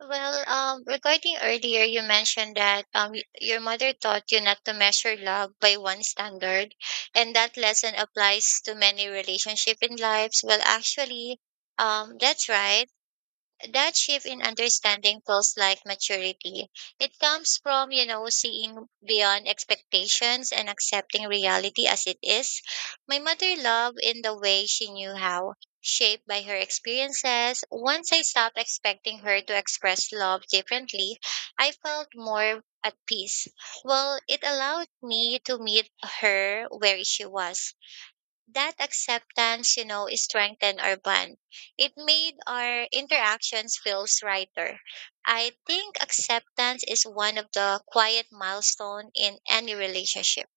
Regarding earlier, you mentioned that your mother taught you not to measure love by one standard, and that lesson applies to many relationship in lives. That's right. That shift in understanding feels like maturity. It comes from, you know, seeing beyond expectations and accepting reality as it is. My mother loved in the way she knew how, shaped by her experiences. Once I stopped expecting her to express love differently, I felt more at peace. Well, it allowed me to meet her where she was. That acceptance, you know, strengthened our bond. It made our interactions feels righter. I think acceptance is one of the quiet milestone in any relationship.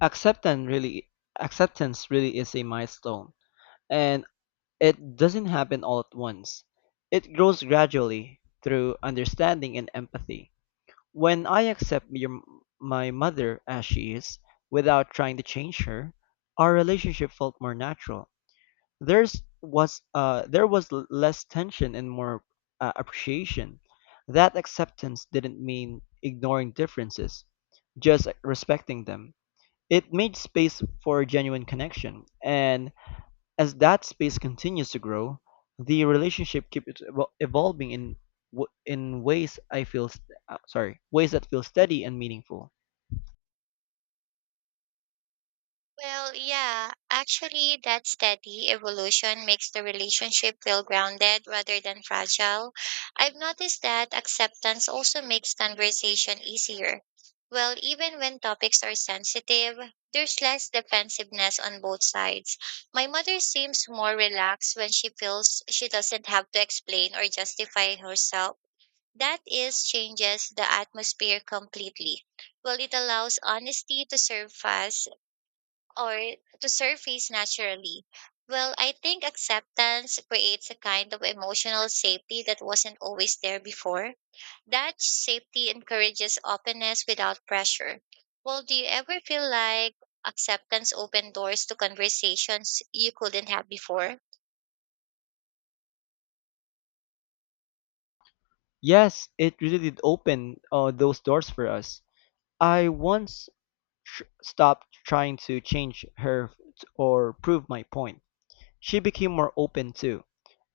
Acceptance really is a milestone and it doesn't happen all at once. It grows gradually through understanding and empathy. When I my mother as she is, without trying to change her, our relationship felt more natural. There was less tension and more appreciation. That acceptance didn't mean ignoring differences, just respecting them. It made space for a genuine connection, and as that space continues to grow, the relationship keeps evolving in ways I feel st- sorry, ways that feel steady and meaningful. Well, yeah, actually, that steady evolution makes the relationship feel grounded rather than fragile. I've noticed that acceptance also makes conversation easier. Well, even when topics are sensitive, there's less defensiveness on both sides. My mother seems more relaxed when she feels she doesn't have to explain or justify herself. That is changes the atmosphere completely. Well, it allows honesty to surface or to surface naturally. Well, I think acceptance creates a kind of emotional safety that wasn't always there before. That safety encourages openness without pressure. Well, do you ever feel like acceptance opened doors to conversations you couldn't have before? Yes, it really did open those doors for us. I once stopped trying to change her or prove my point. She became more open too.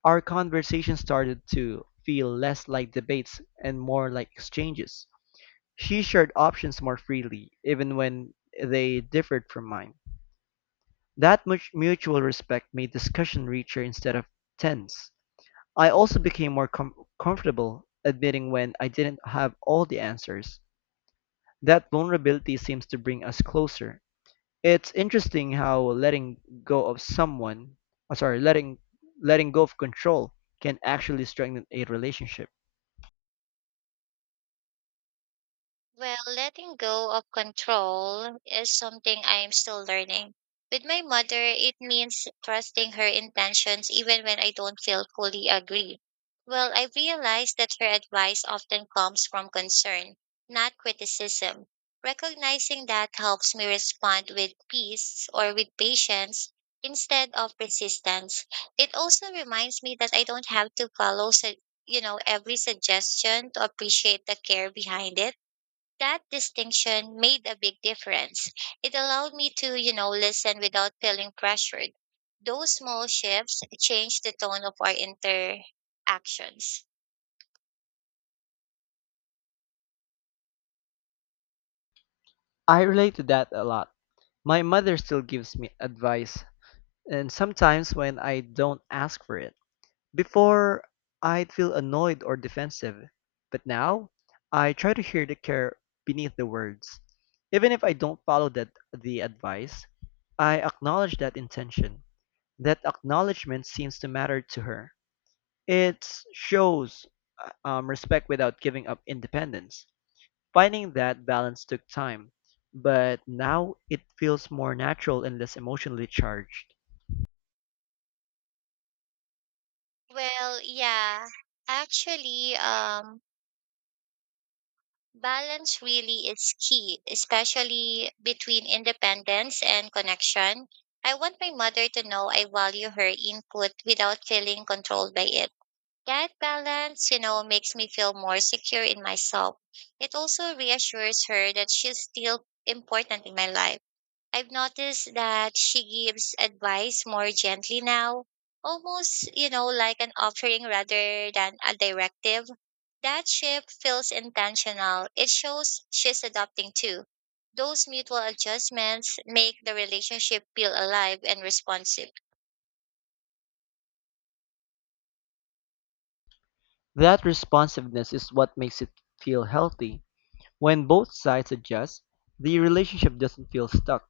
Our conversation started to feel less like debates and more like exchanges. She shared options more freely, even when they differed from mine. That much mutual respect made discussion richer instead of tense. I also became more comfortable admitting when I didn't have all the answers. That vulnerability seems to bring us closer. It's interesting how go of someone, uh, sorry, letting letting go of control can actually strengthen a relationship. Well, letting go of control is something I'm still learning. With my mother, it means trusting her intentions even when I don't feel fully agree. Well, I realize that her advice often comes from concern, not criticism. Recognizing that helps me respond with peace or with patience instead of resistance. It also reminds me that I don't have to you know, every suggestion to appreciate the care behind it. That distinction made a big difference. It allowed me to, you know, listen without feeling pressured. Those small shifts changed the tone of our interactions. I relate to that a lot. My mother still gives me advice and sometimes when I don't ask for it. Before, I'd feel annoyed or defensive, but now I try to hear the care beneath the words. Even if I don't follow that the advice, I acknowledge that intention. That acknowledgement seems to matter to her. It shows respect without giving up independence. Finding that balance took time, but now it feels more natural and less emotionally charged. Well, yeah, actually, um, Balance really is key, especially between independence and connection. I want my mother to know I value her input without feeling controlled by it. That balance, you know, makes me feel more secure in myself. It also reassures her that she's still important in my life. I've noticed that she gives advice more gently now, almost, you know, like an offering rather than a directive. That shift feels intentional. It shows she's adopting too. Those mutual adjustments make the relationship feel alive and responsive. That responsiveness is what makes it feel healthy. When both sides adjust, the relationship doesn't feel stuck.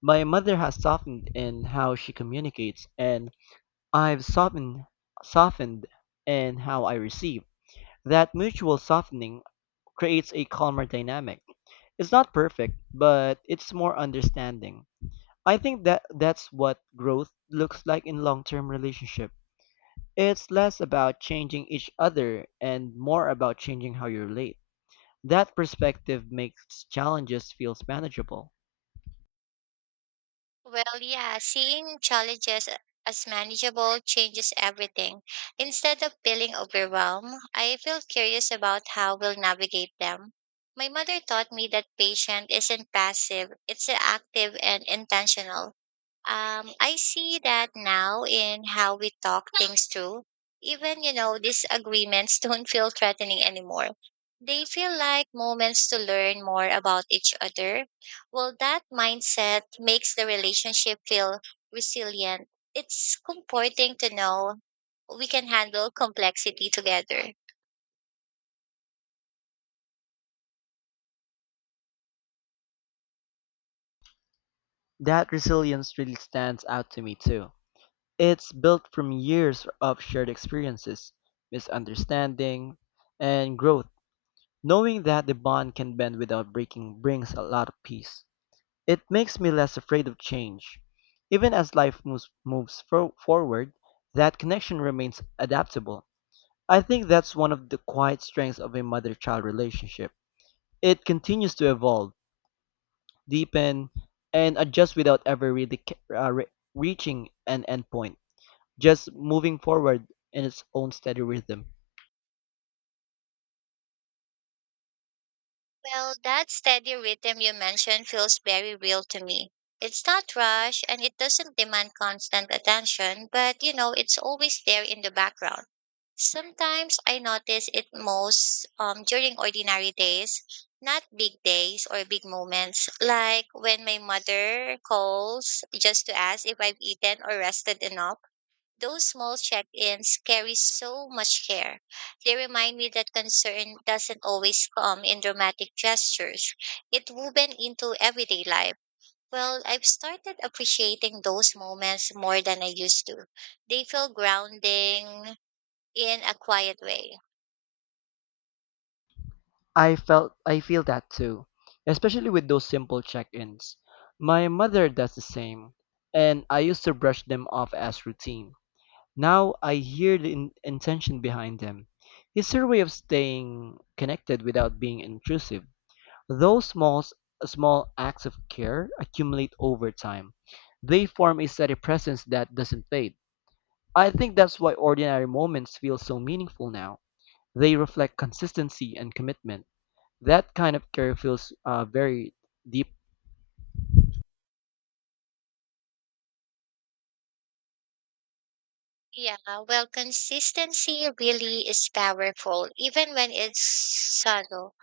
My mother has softened in how she communicates, and I've softened in how I receive. That mutual softening creates a calmer dynamic. It's not perfect, but it's more understanding. I think that's what growth looks like in long-term relationship. It's less about changing each other and more about changing how you relate. That perspective makes challenges feels manageable. Well, yeah, seeing challenges as manageable changes everything. Instead of feeling overwhelmed, I feel curious about how we'll navigate them. My mother taught me that patient isn't passive, it's active and intentional. I see that now in how we talk things through. Even, you know, disagreements don't feel threatening anymore. They feel like moments to learn more about each other. Well, that mindset makes the relationship feel resilient. It's comforting to know we can handle complexity together. That resilience really stands out to me too. It's built from years of shared experiences, misunderstanding, and growth. Knowing that the bond can bend without breaking brings a lot of peace. It makes me less afraid of change. Even as life moves forward, that connection remains adaptable. I think that's one of the quiet strengths of a mother-child relationship. It continues to evolve, deepen, and adjust without ever really reaching an endpoint, just moving forward in its own steady rhythm. Well, that steady rhythm you mentioned feels very real to me. It's not rush and it doesn't demand constant attention, but you know, it's always there in the background. Sometimes I notice it most during ordinary days, not big days or big moments, like when my mother calls just to ask if I've eaten or rested enough. Those small check ins carry so much care. They remind me that concern doesn't always come in dramatic gestures, it woven into everyday life. Well, I've started appreciating those moments more than I used to. They feel grounding in a quiet way. I feel that too, especially with those simple check-ins. My mother does the same, and I used to brush them off as routine. Now I hear the intention behind them. It's her way of staying connected without being intrusive. Those small acts of care accumulate over time. They form a steady presence that doesn't fade. I think that's why ordinary moments feel so meaningful now. They reflect consistency and commitment. That kind of care feels very deep. Yeah, well, consistency really is powerful, even when it's subtle.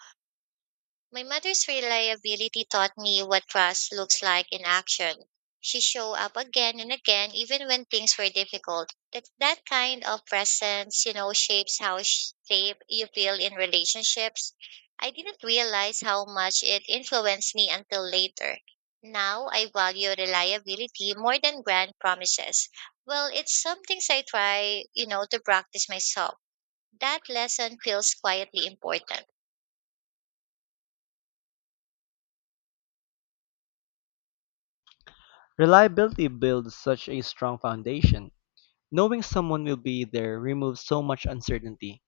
My mother's reliability taught me what trust looks like in action. She showed up again and again, even when things were difficult. That kind of presence, you know, shapes shape you feel in relationships. I didn't realize how much it influenced me until later. Now I value reliability more than grand promises. Well, it's something I try, you know, to practice myself. That lesson feels quietly important. Reliability builds such a strong foundation. Knowing someone will be there removes so much uncertainty.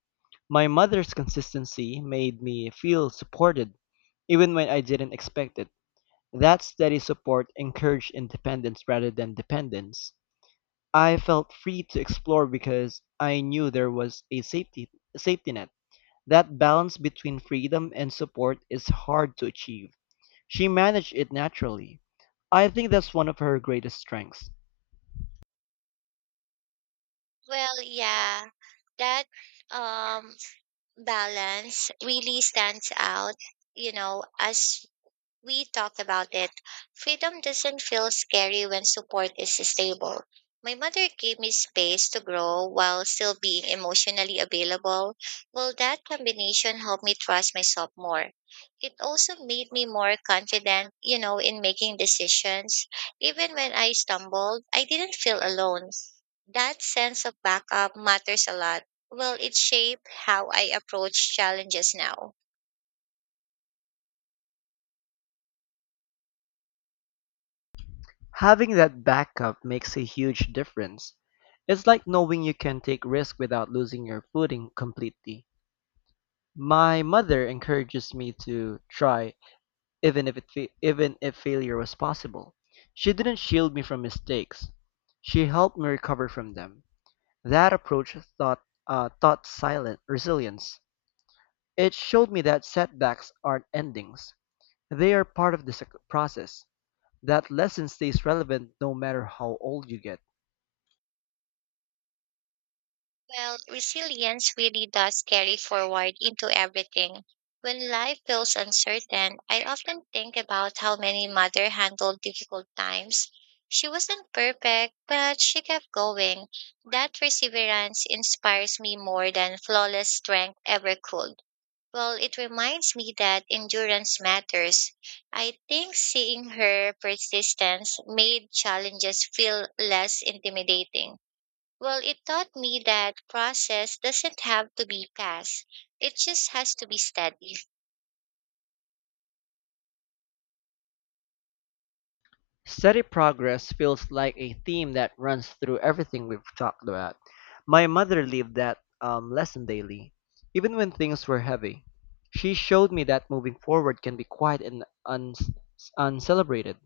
My mother's consistency made me feel supported, even when I didn't expect it. That steady support encouraged independence rather than dependence. I felt free to explore because I knew there was a safety net. That balance between freedom and support is hard to achieve. She managed it naturally. I think that's one of her greatest strengths. Well, yeah, that um balance really stands out. You know, as we talked about it, freedom doesn't feel scary when support is stable. My mother gave me space to grow while still being emotionally available. Well, that combination helped me trust myself more. It also made me more confident, you know, in making decisions. Even when I stumbled, I didn't feel alone. That sense of backup matters a lot. Well, it shaped how I approach challenges now. Having that backup makes a huge difference. It's like knowing you can take risks without losing your footing completely. My mother encourages me to try. Even if failure was possible, she didn't shield me from mistakes. She helped me recover from them. That approach taught silent resilience. It showed me that setbacks aren't endings; they are part of the process. That lesson stays relevant no matter how old you get. Well, resilience really does carry forward into everything. When life feels uncertain, I often think about how many mother handled difficult times. She wasn't perfect, but she kept going. That perseverance inspires me more than flawless strength ever could. Well, it reminds me that endurance matters. I think seeing her persistence made challenges feel less intimidating. Well, it taught me that process doesn't have to be fast. It just has to be steady. Steady progress feels like a theme that runs through everything we've talked about. My mother lived that lesson daily, even when things were heavy. She showed me that moving forward can be quiet and uncelebrated.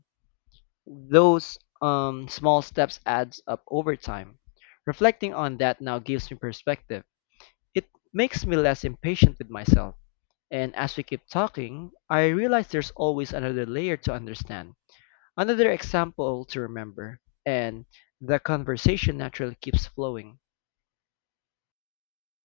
Those small steps adds up over time. Reflecting on that now gives me perspective. It makes me less impatient with myself. And as we keep talking, I realize there's always another layer to understand. Another example to remember, and the conversation naturally keeps flowing.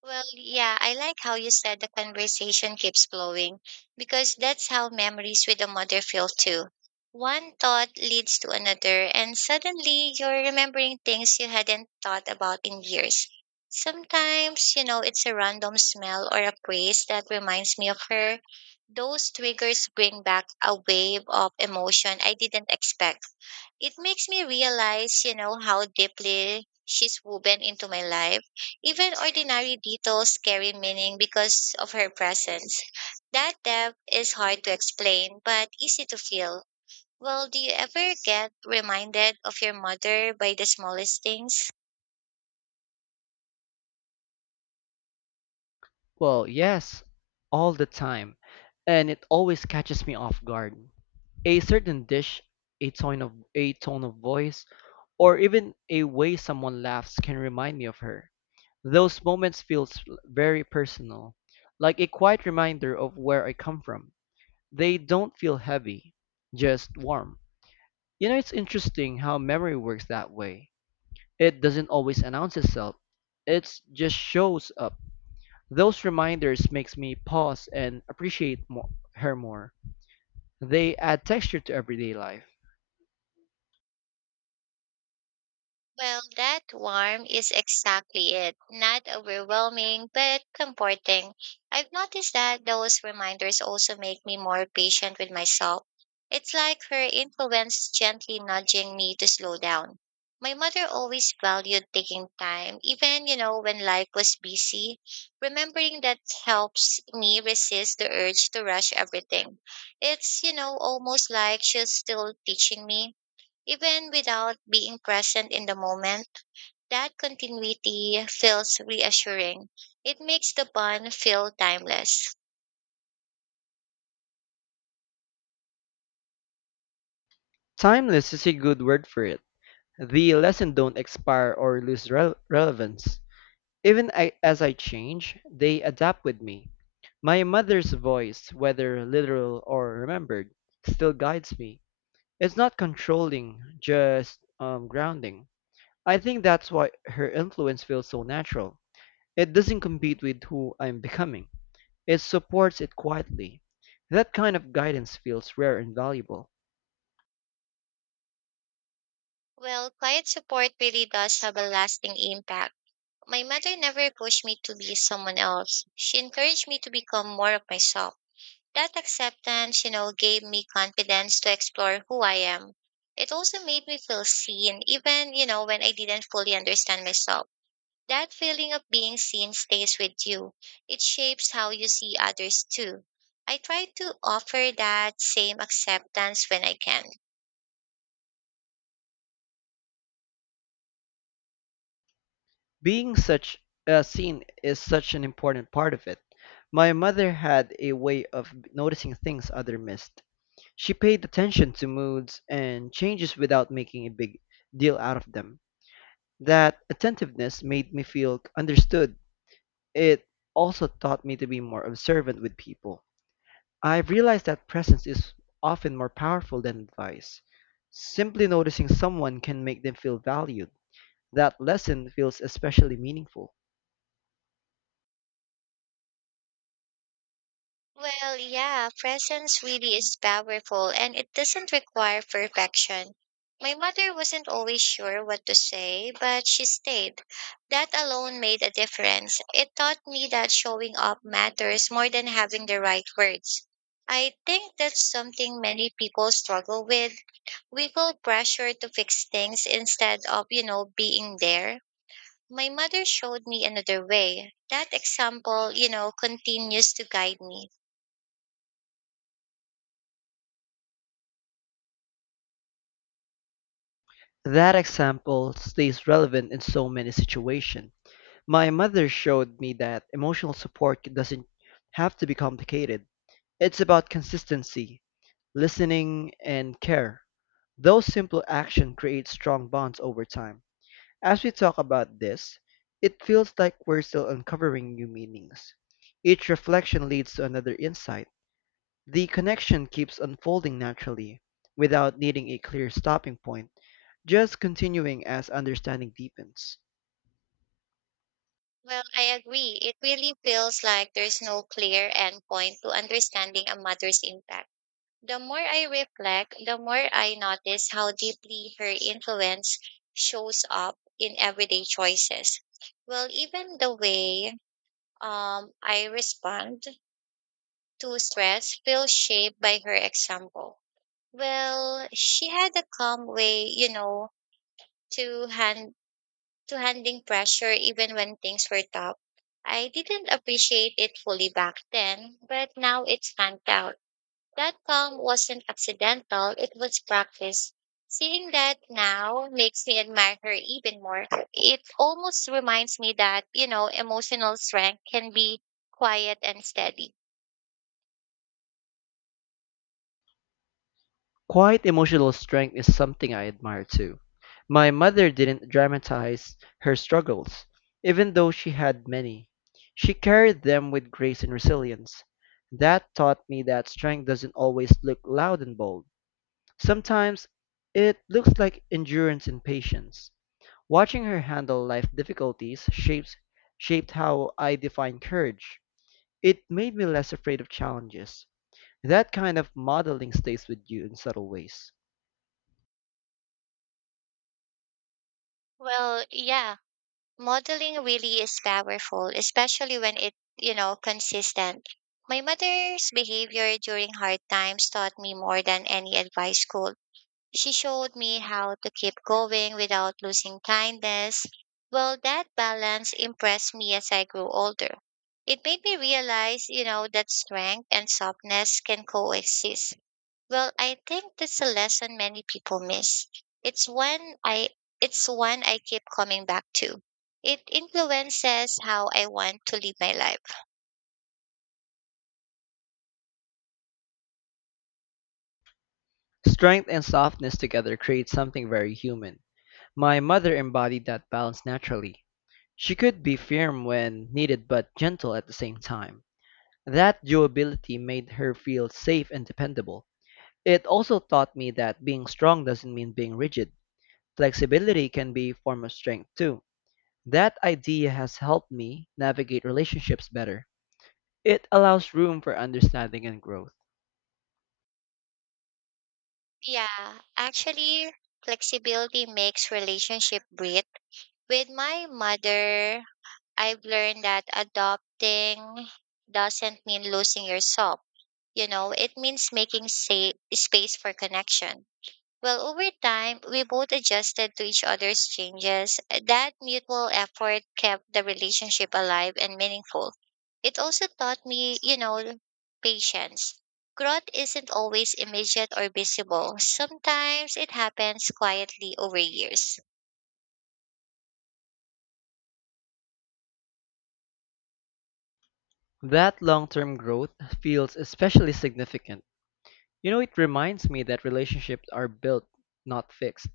Well, yeah, I like how you said the conversation keeps flowing because that's how memories with a mother feel too. One thought leads to another, and suddenly you're remembering things you hadn't thought about in years. Sometimes, you know, it's a random smell or a praise that reminds me of her. Those triggers bring back a wave of emotion I didn't expect. It makes me realize, you know, how deeply she's woven into my life. Even ordinary details carry meaning because of her presence. That depth is hard to explain, but easy to feel. Well, do you ever get reminded of your mother by the smallest things? Well, yes, all the time, and it always catches me off guard. A certain dish, a tone of voice, or even a way someone laughs can remind me of her. Those moments feel very personal, like a quiet reminder of where I come from. They don't feel heavy, just warm. You know, it's interesting how memory works that way. It doesn't always announce itself. It just shows up. Those reminders makes me pause and appreciate her more. They add texture to everyday life. Well, that warmth is exactly it. Not overwhelming, but comforting. I've noticed that those reminders also make me more patient with myself. It's like her influence gently nudging me to slow down. My mother always valued taking time, even, you know, when life was busy. Remembering that helps me resist the urge to rush everything. It's, you know, almost like she's still teaching me even without being present in the moment. That continuity feels reassuring. It makes the bond feel timeless. Timeless is a good word for it. The lessons don't expire or lose relevance. Even I, as I change, they adapt with me. My mother's voice, whether literal or remembered, still guides me. It's not controlling, just grounding. I think that's why her influence feels so natural. It doesn't compete with who I'm becoming. It supports it quietly. That kind of guidance feels rare and valuable. Well, quiet support really does have a lasting impact. My mother never pushed me to be someone else. She encouraged me to become more of myself. That acceptance, you know, gave me confidence to explore who I am. It also made me feel seen, even, you know, when I didn't fully understand myself. That feeling of being seen stays with you. It shapes how you see others too. I try to offer that same acceptance when I can. Being such seen is such an important part of it. My mother had a way of noticing things other missed. She paid attention to moods and changes without making a big deal out of them. That attentiveness made me feel understood. It also taught me to be more observant with people. I've realized that presence is often more powerful than advice. Simply noticing someone can make them feel valued. That lesson feels especially meaningful. Well, yeah, presence really is powerful and it doesn't require perfection. My mother wasn't always sure what to say, but she stayed. That alone made a difference. It taught me that showing up matters more than having the right words. I think that's something many people struggle with. We feel pressure to fix things instead of, you know, being there. My mother showed me another way. That example, you know, continues to guide me. That example stays relevant in so many situations. My mother showed me that emotional support doesn't have to be complicated. It's about consistency, listening, and care. Those simple actions create strong bonds over time. As we talk about this, it feels like we're still uncovering new meanings. Each reflection leads to another insight. The connection keeps unfolding naturally, without needing a clear stopping point, just continuing as understanding deepens. Well, I agree. It really feels like there's no clear endpoint to understanding a mother's impact. The more I reflect, the more I notice how deeply her influence shows up in everyday choices. Well, even the way I respond to stress feel shaped by her example. Well, she had a calm way, you know, to hand to handling pressure even when things were tough. I didn't appreciate it fully back then, but now it stands out. That calm wasn't accidental, it was practice. Seeing that now makes me admire her even more. It almost reminds me that, you know, emotional strength can be quiet and steady. Quiet emotional strength is something I admire too. My mother didn't dramatize her struggles, even though she had many. She carried them with grace and resilience. That taught me that strength doesn't always look loud and bold. Sometimes it looks like endurance and patience. Watching her handle life difficulties shapes shaped how I define courage. It made me less afraid of challenges. That kind of modeling stays with you in subtle ways. Well, yeah, modeling really is powerful, especially when it, you know, consistent. My mother's behavior during hard times taught me more than any advice could. She showed me how to keep going without losing kindness. Well, that balance impressed me as I grew older. It made me realize, you know, that strength and softness can coexist. Well, I think that's a lesson many people miss. It's one I it's one I keep coming back to. It influences how I want to live my life. Strength and softness together create something very human. My mother embodied that balance naturally. She could be firm when needed but gentle at the same time. That durability made her feel safe and dependable. It also taught me that being strong doesn't mean being rigid. Flexibility can be a form of strength too. That idea has helped me navigate relationships better. It allows room for understanding and growth. Yeah, actually flexibility makes relationship breathe. With my mother, I've learned that adopting doesn't mean losing yourself. You know, it means making space for connection. Well, over time, we both adjusted to each other's changes. That mutual effort kept the relationship alive and meaningful. It also taught me, you know, patience. Growth isn't always immediate or visible. Sometimes it happens quietly over years. That long term growth feels especially significant. You know, it reminds me that relationships are built, not fixed.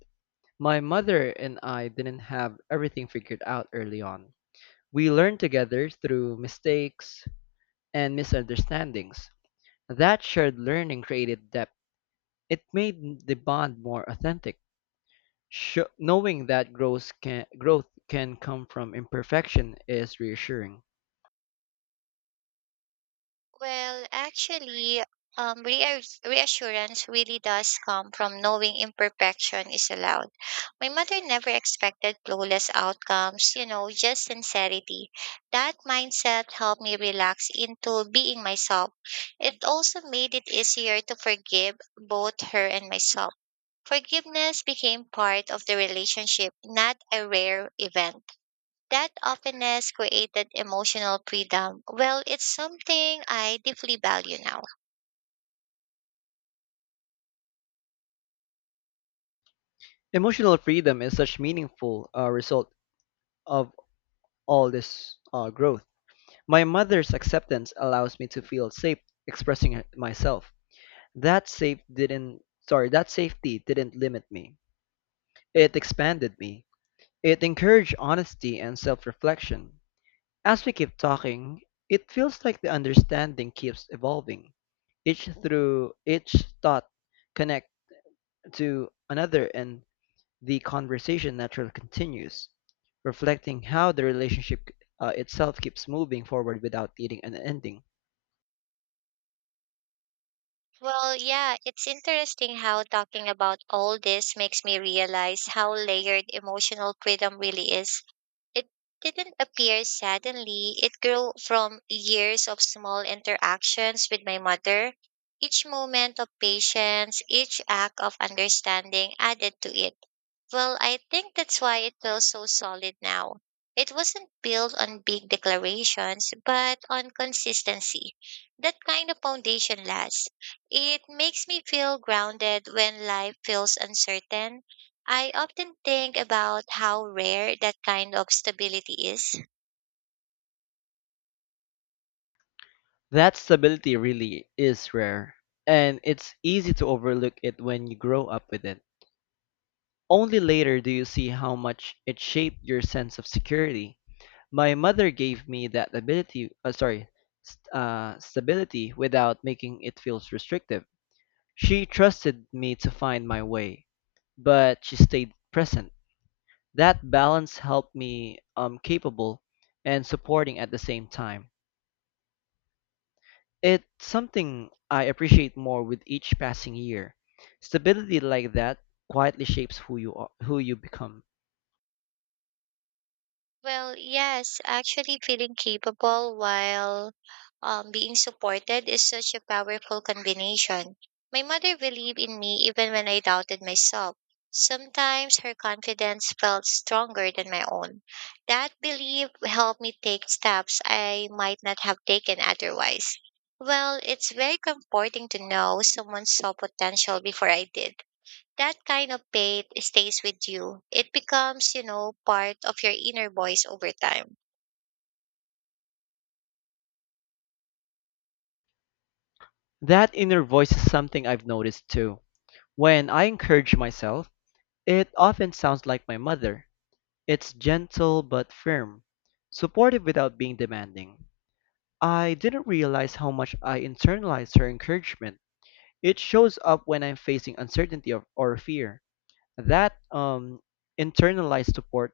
My mother and I didn't have everything figured out early on. We learned together through mistakes and misunderstandings. That shared learning created depth. It made the bond more authentic. Knowing that growth can come from imperfection is reassuring. Well, actually, Reassurance really does come from knowing imperfection is allowed. My mother never expected flawless outcomes, you know, just sincerity. That mindset helped me relax into being myself. It also made it easier to forgive both her and myself. Forgiveness became part of the relationship, not a rare event. That openness created emotional freedom. Well, it's something I deeply value now. Emotional freedom is such meaningful result of all this growth. My mother's acceptance allows me to feel safe expressing it myself. That safe didn't that safety didn't limit me. It expanded me. It encouraged honesty and self-reflection. As we keep talking, it feels like the understanding keeps evolving. Each thought connect to another, and the conversation naturally continues, reflecting how the relationship itself keeps moving forward without needing an ending. Well, yeah, it's interesting how talking about all this makes me realize how layered emotional freedom really is. It didn't appear suddenly, it grew from years of small interactions with my mother. Each moment of patience, each act of understanding added to it. Well, I think that's why it feels so solid now. It wasn't built on big declarations, but on consistency. That kind of foundation lasts. It makes me feel grounded when life feels uncertain. I often think about how rare that kind of stability is. That stability really is rare, and it's easy to overlook it when you grow up with it. Only later do you see how much it shaped your sense of security. My mother gave me that stability without making it feel restrictive. She trusted me to find my way, but she stayed present. That balance helped me capable and supporting at the same time. It's something I appreciate more with each passing year. Stability like that quietly shapes who you are, who you become. Well, yes, actually Feeling capable while being supported is such a powerful combination. My mother believed in me even when I doubted myself. Sometimes her confidence felt stronger than my own. That belief helped me take steps I might not have taken otherwise. Well, it's very comforting to know someone saw potential before I did. That kind of faith stays with you. It becomes, you know, part of your inner voice over time. That inner voice is something I've noticed too. When I encourage myself, it often sounds like my mother. It's gentle but firm, supportive without being demanding. I didn't realize how much I internalized her encouragement. It shows up when I'm facing uncertainty or fear. That internalized support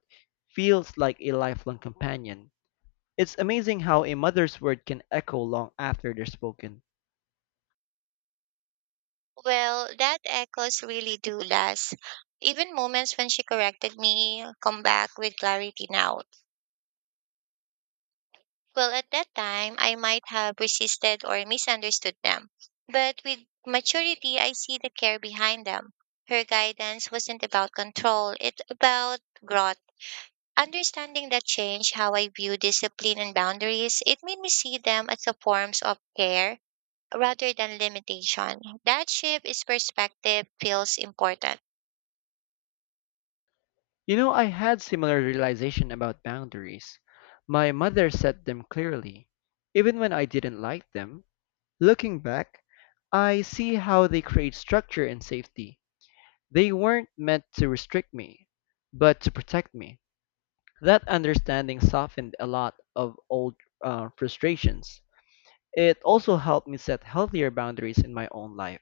feels like a lifelong companion. It's amazing how a mother's word can echo long after they're spoken. Well, that echoes really do last. Even moments when she corrected me come back with clarity now. Well, at that time, I might have resisted or misunderstood them. But with maturity, I see the care behind them. Her guidance wasn't about control, it's about growth. Understanding that changed how I view discipline and boundaries. It made me see them as a forms of care rather than limitation. That shift is perspective feels important. You know, I had similar realization about boundaries. My mother set them clearly, even when I didn't like them. Looking back, I see how they create structure and safety. They weren't meant to restrict me, but to protect me. That understanding softened a lot of old frustrations. It also helped me set healthier boundaries in my own life.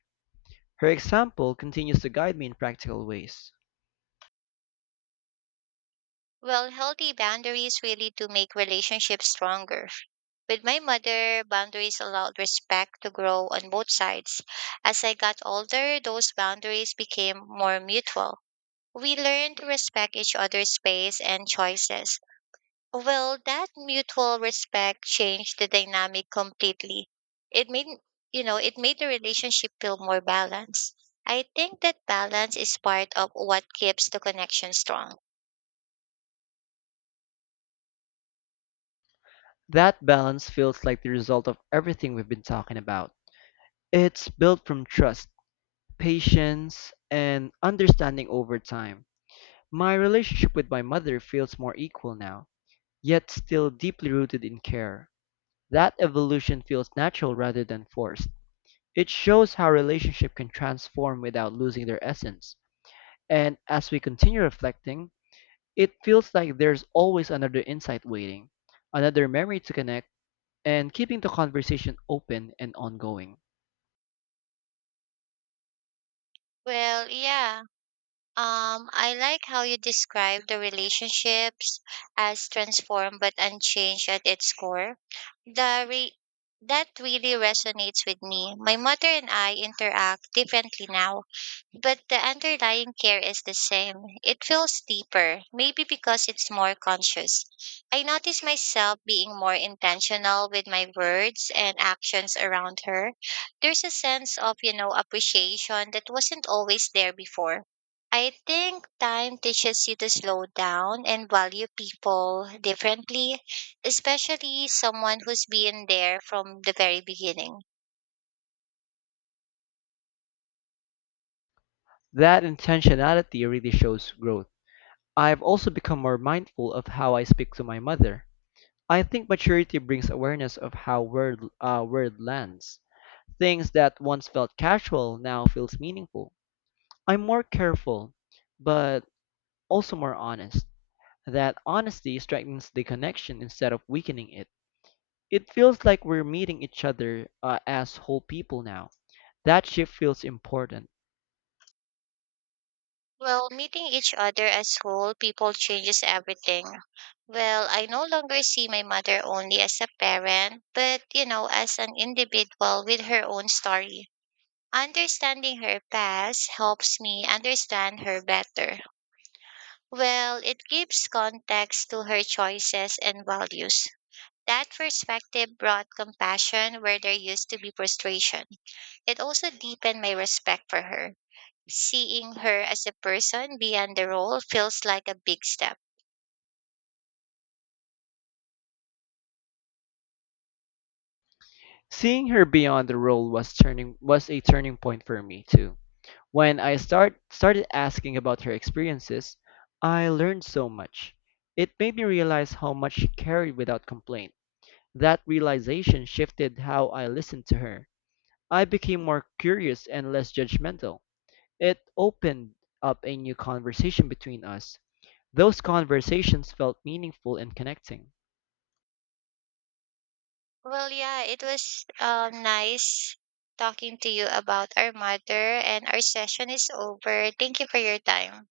Her example continues to guide me in practical ways. Well, healthy boundaries really do make relationships stronger. With my mother, boundaries allowed respect to grow on both sides. As I got older, those boundaries became more mutual. We learned to respect each other's space and choices. Well, that mutual respect changed the dynamic completely. It made, you know, it made the relationship feel more balanced. I think that balance is part of what keeps the connection strong. That balance feels like the result of everything we've been talking about. It's built from trust, patience, and understanding over time. My relationship with my mother feels more equal now, yet still deeply rooted in care. That evolution feels natural rather than forced. It shows how relationship can transform without losing their essence. And as we continue reflecting, it feels like there's always another insight waiting, another memory to connect, and keeping the conversation open and ongoing. Well, yeah. I like how you describe the relationships as transformed but unchanged at its core. The re- that really resonates with me. My mother and I interact differently now. But the underlying care is the same. It feels deeper, maybe because it's more conscious. I notice myself being more intentional with my words and actions around her. There's a sense of, you know, appreciation that wasn't always there before. I think time teaches you to slow down and value people differently, especially someone who's been there from the very beginning. That intentionality really shows growth. I've also become more mindful of how I speak to my mother. I think maturity brings awareness of how word lands. Things that once felt casual now feels meaningful. I'm more careful, but also more honest. That honesty strengthens the connection instead of weakening it. It feels like we're meeting each other as whole people now. That shift feels important. Well, meeting each other as whole people changes everything. Well, I no longer see my mother only as a parent, but you know, as an individual with her own story. Understanding her past helps me understand her better. Well, it gives context to her choices and values. That perspective brought compassion where there used to be frustration. It also deepened my respect for her. Seeing her as a person beyond the role feels like a big step. Seeing her beyond the role was a turning point for me too. When I started asking about her experiences, I learned so much. It made me realize how much she carried without complaint. That realization shifted how I listened to her. I became more curious and less judgmental. It opened up a new conversation between us. Those conversations felt meaningful and connecting. Well, yeah, it was nice talking to you about our mother, and our session is over. Thank you for your time.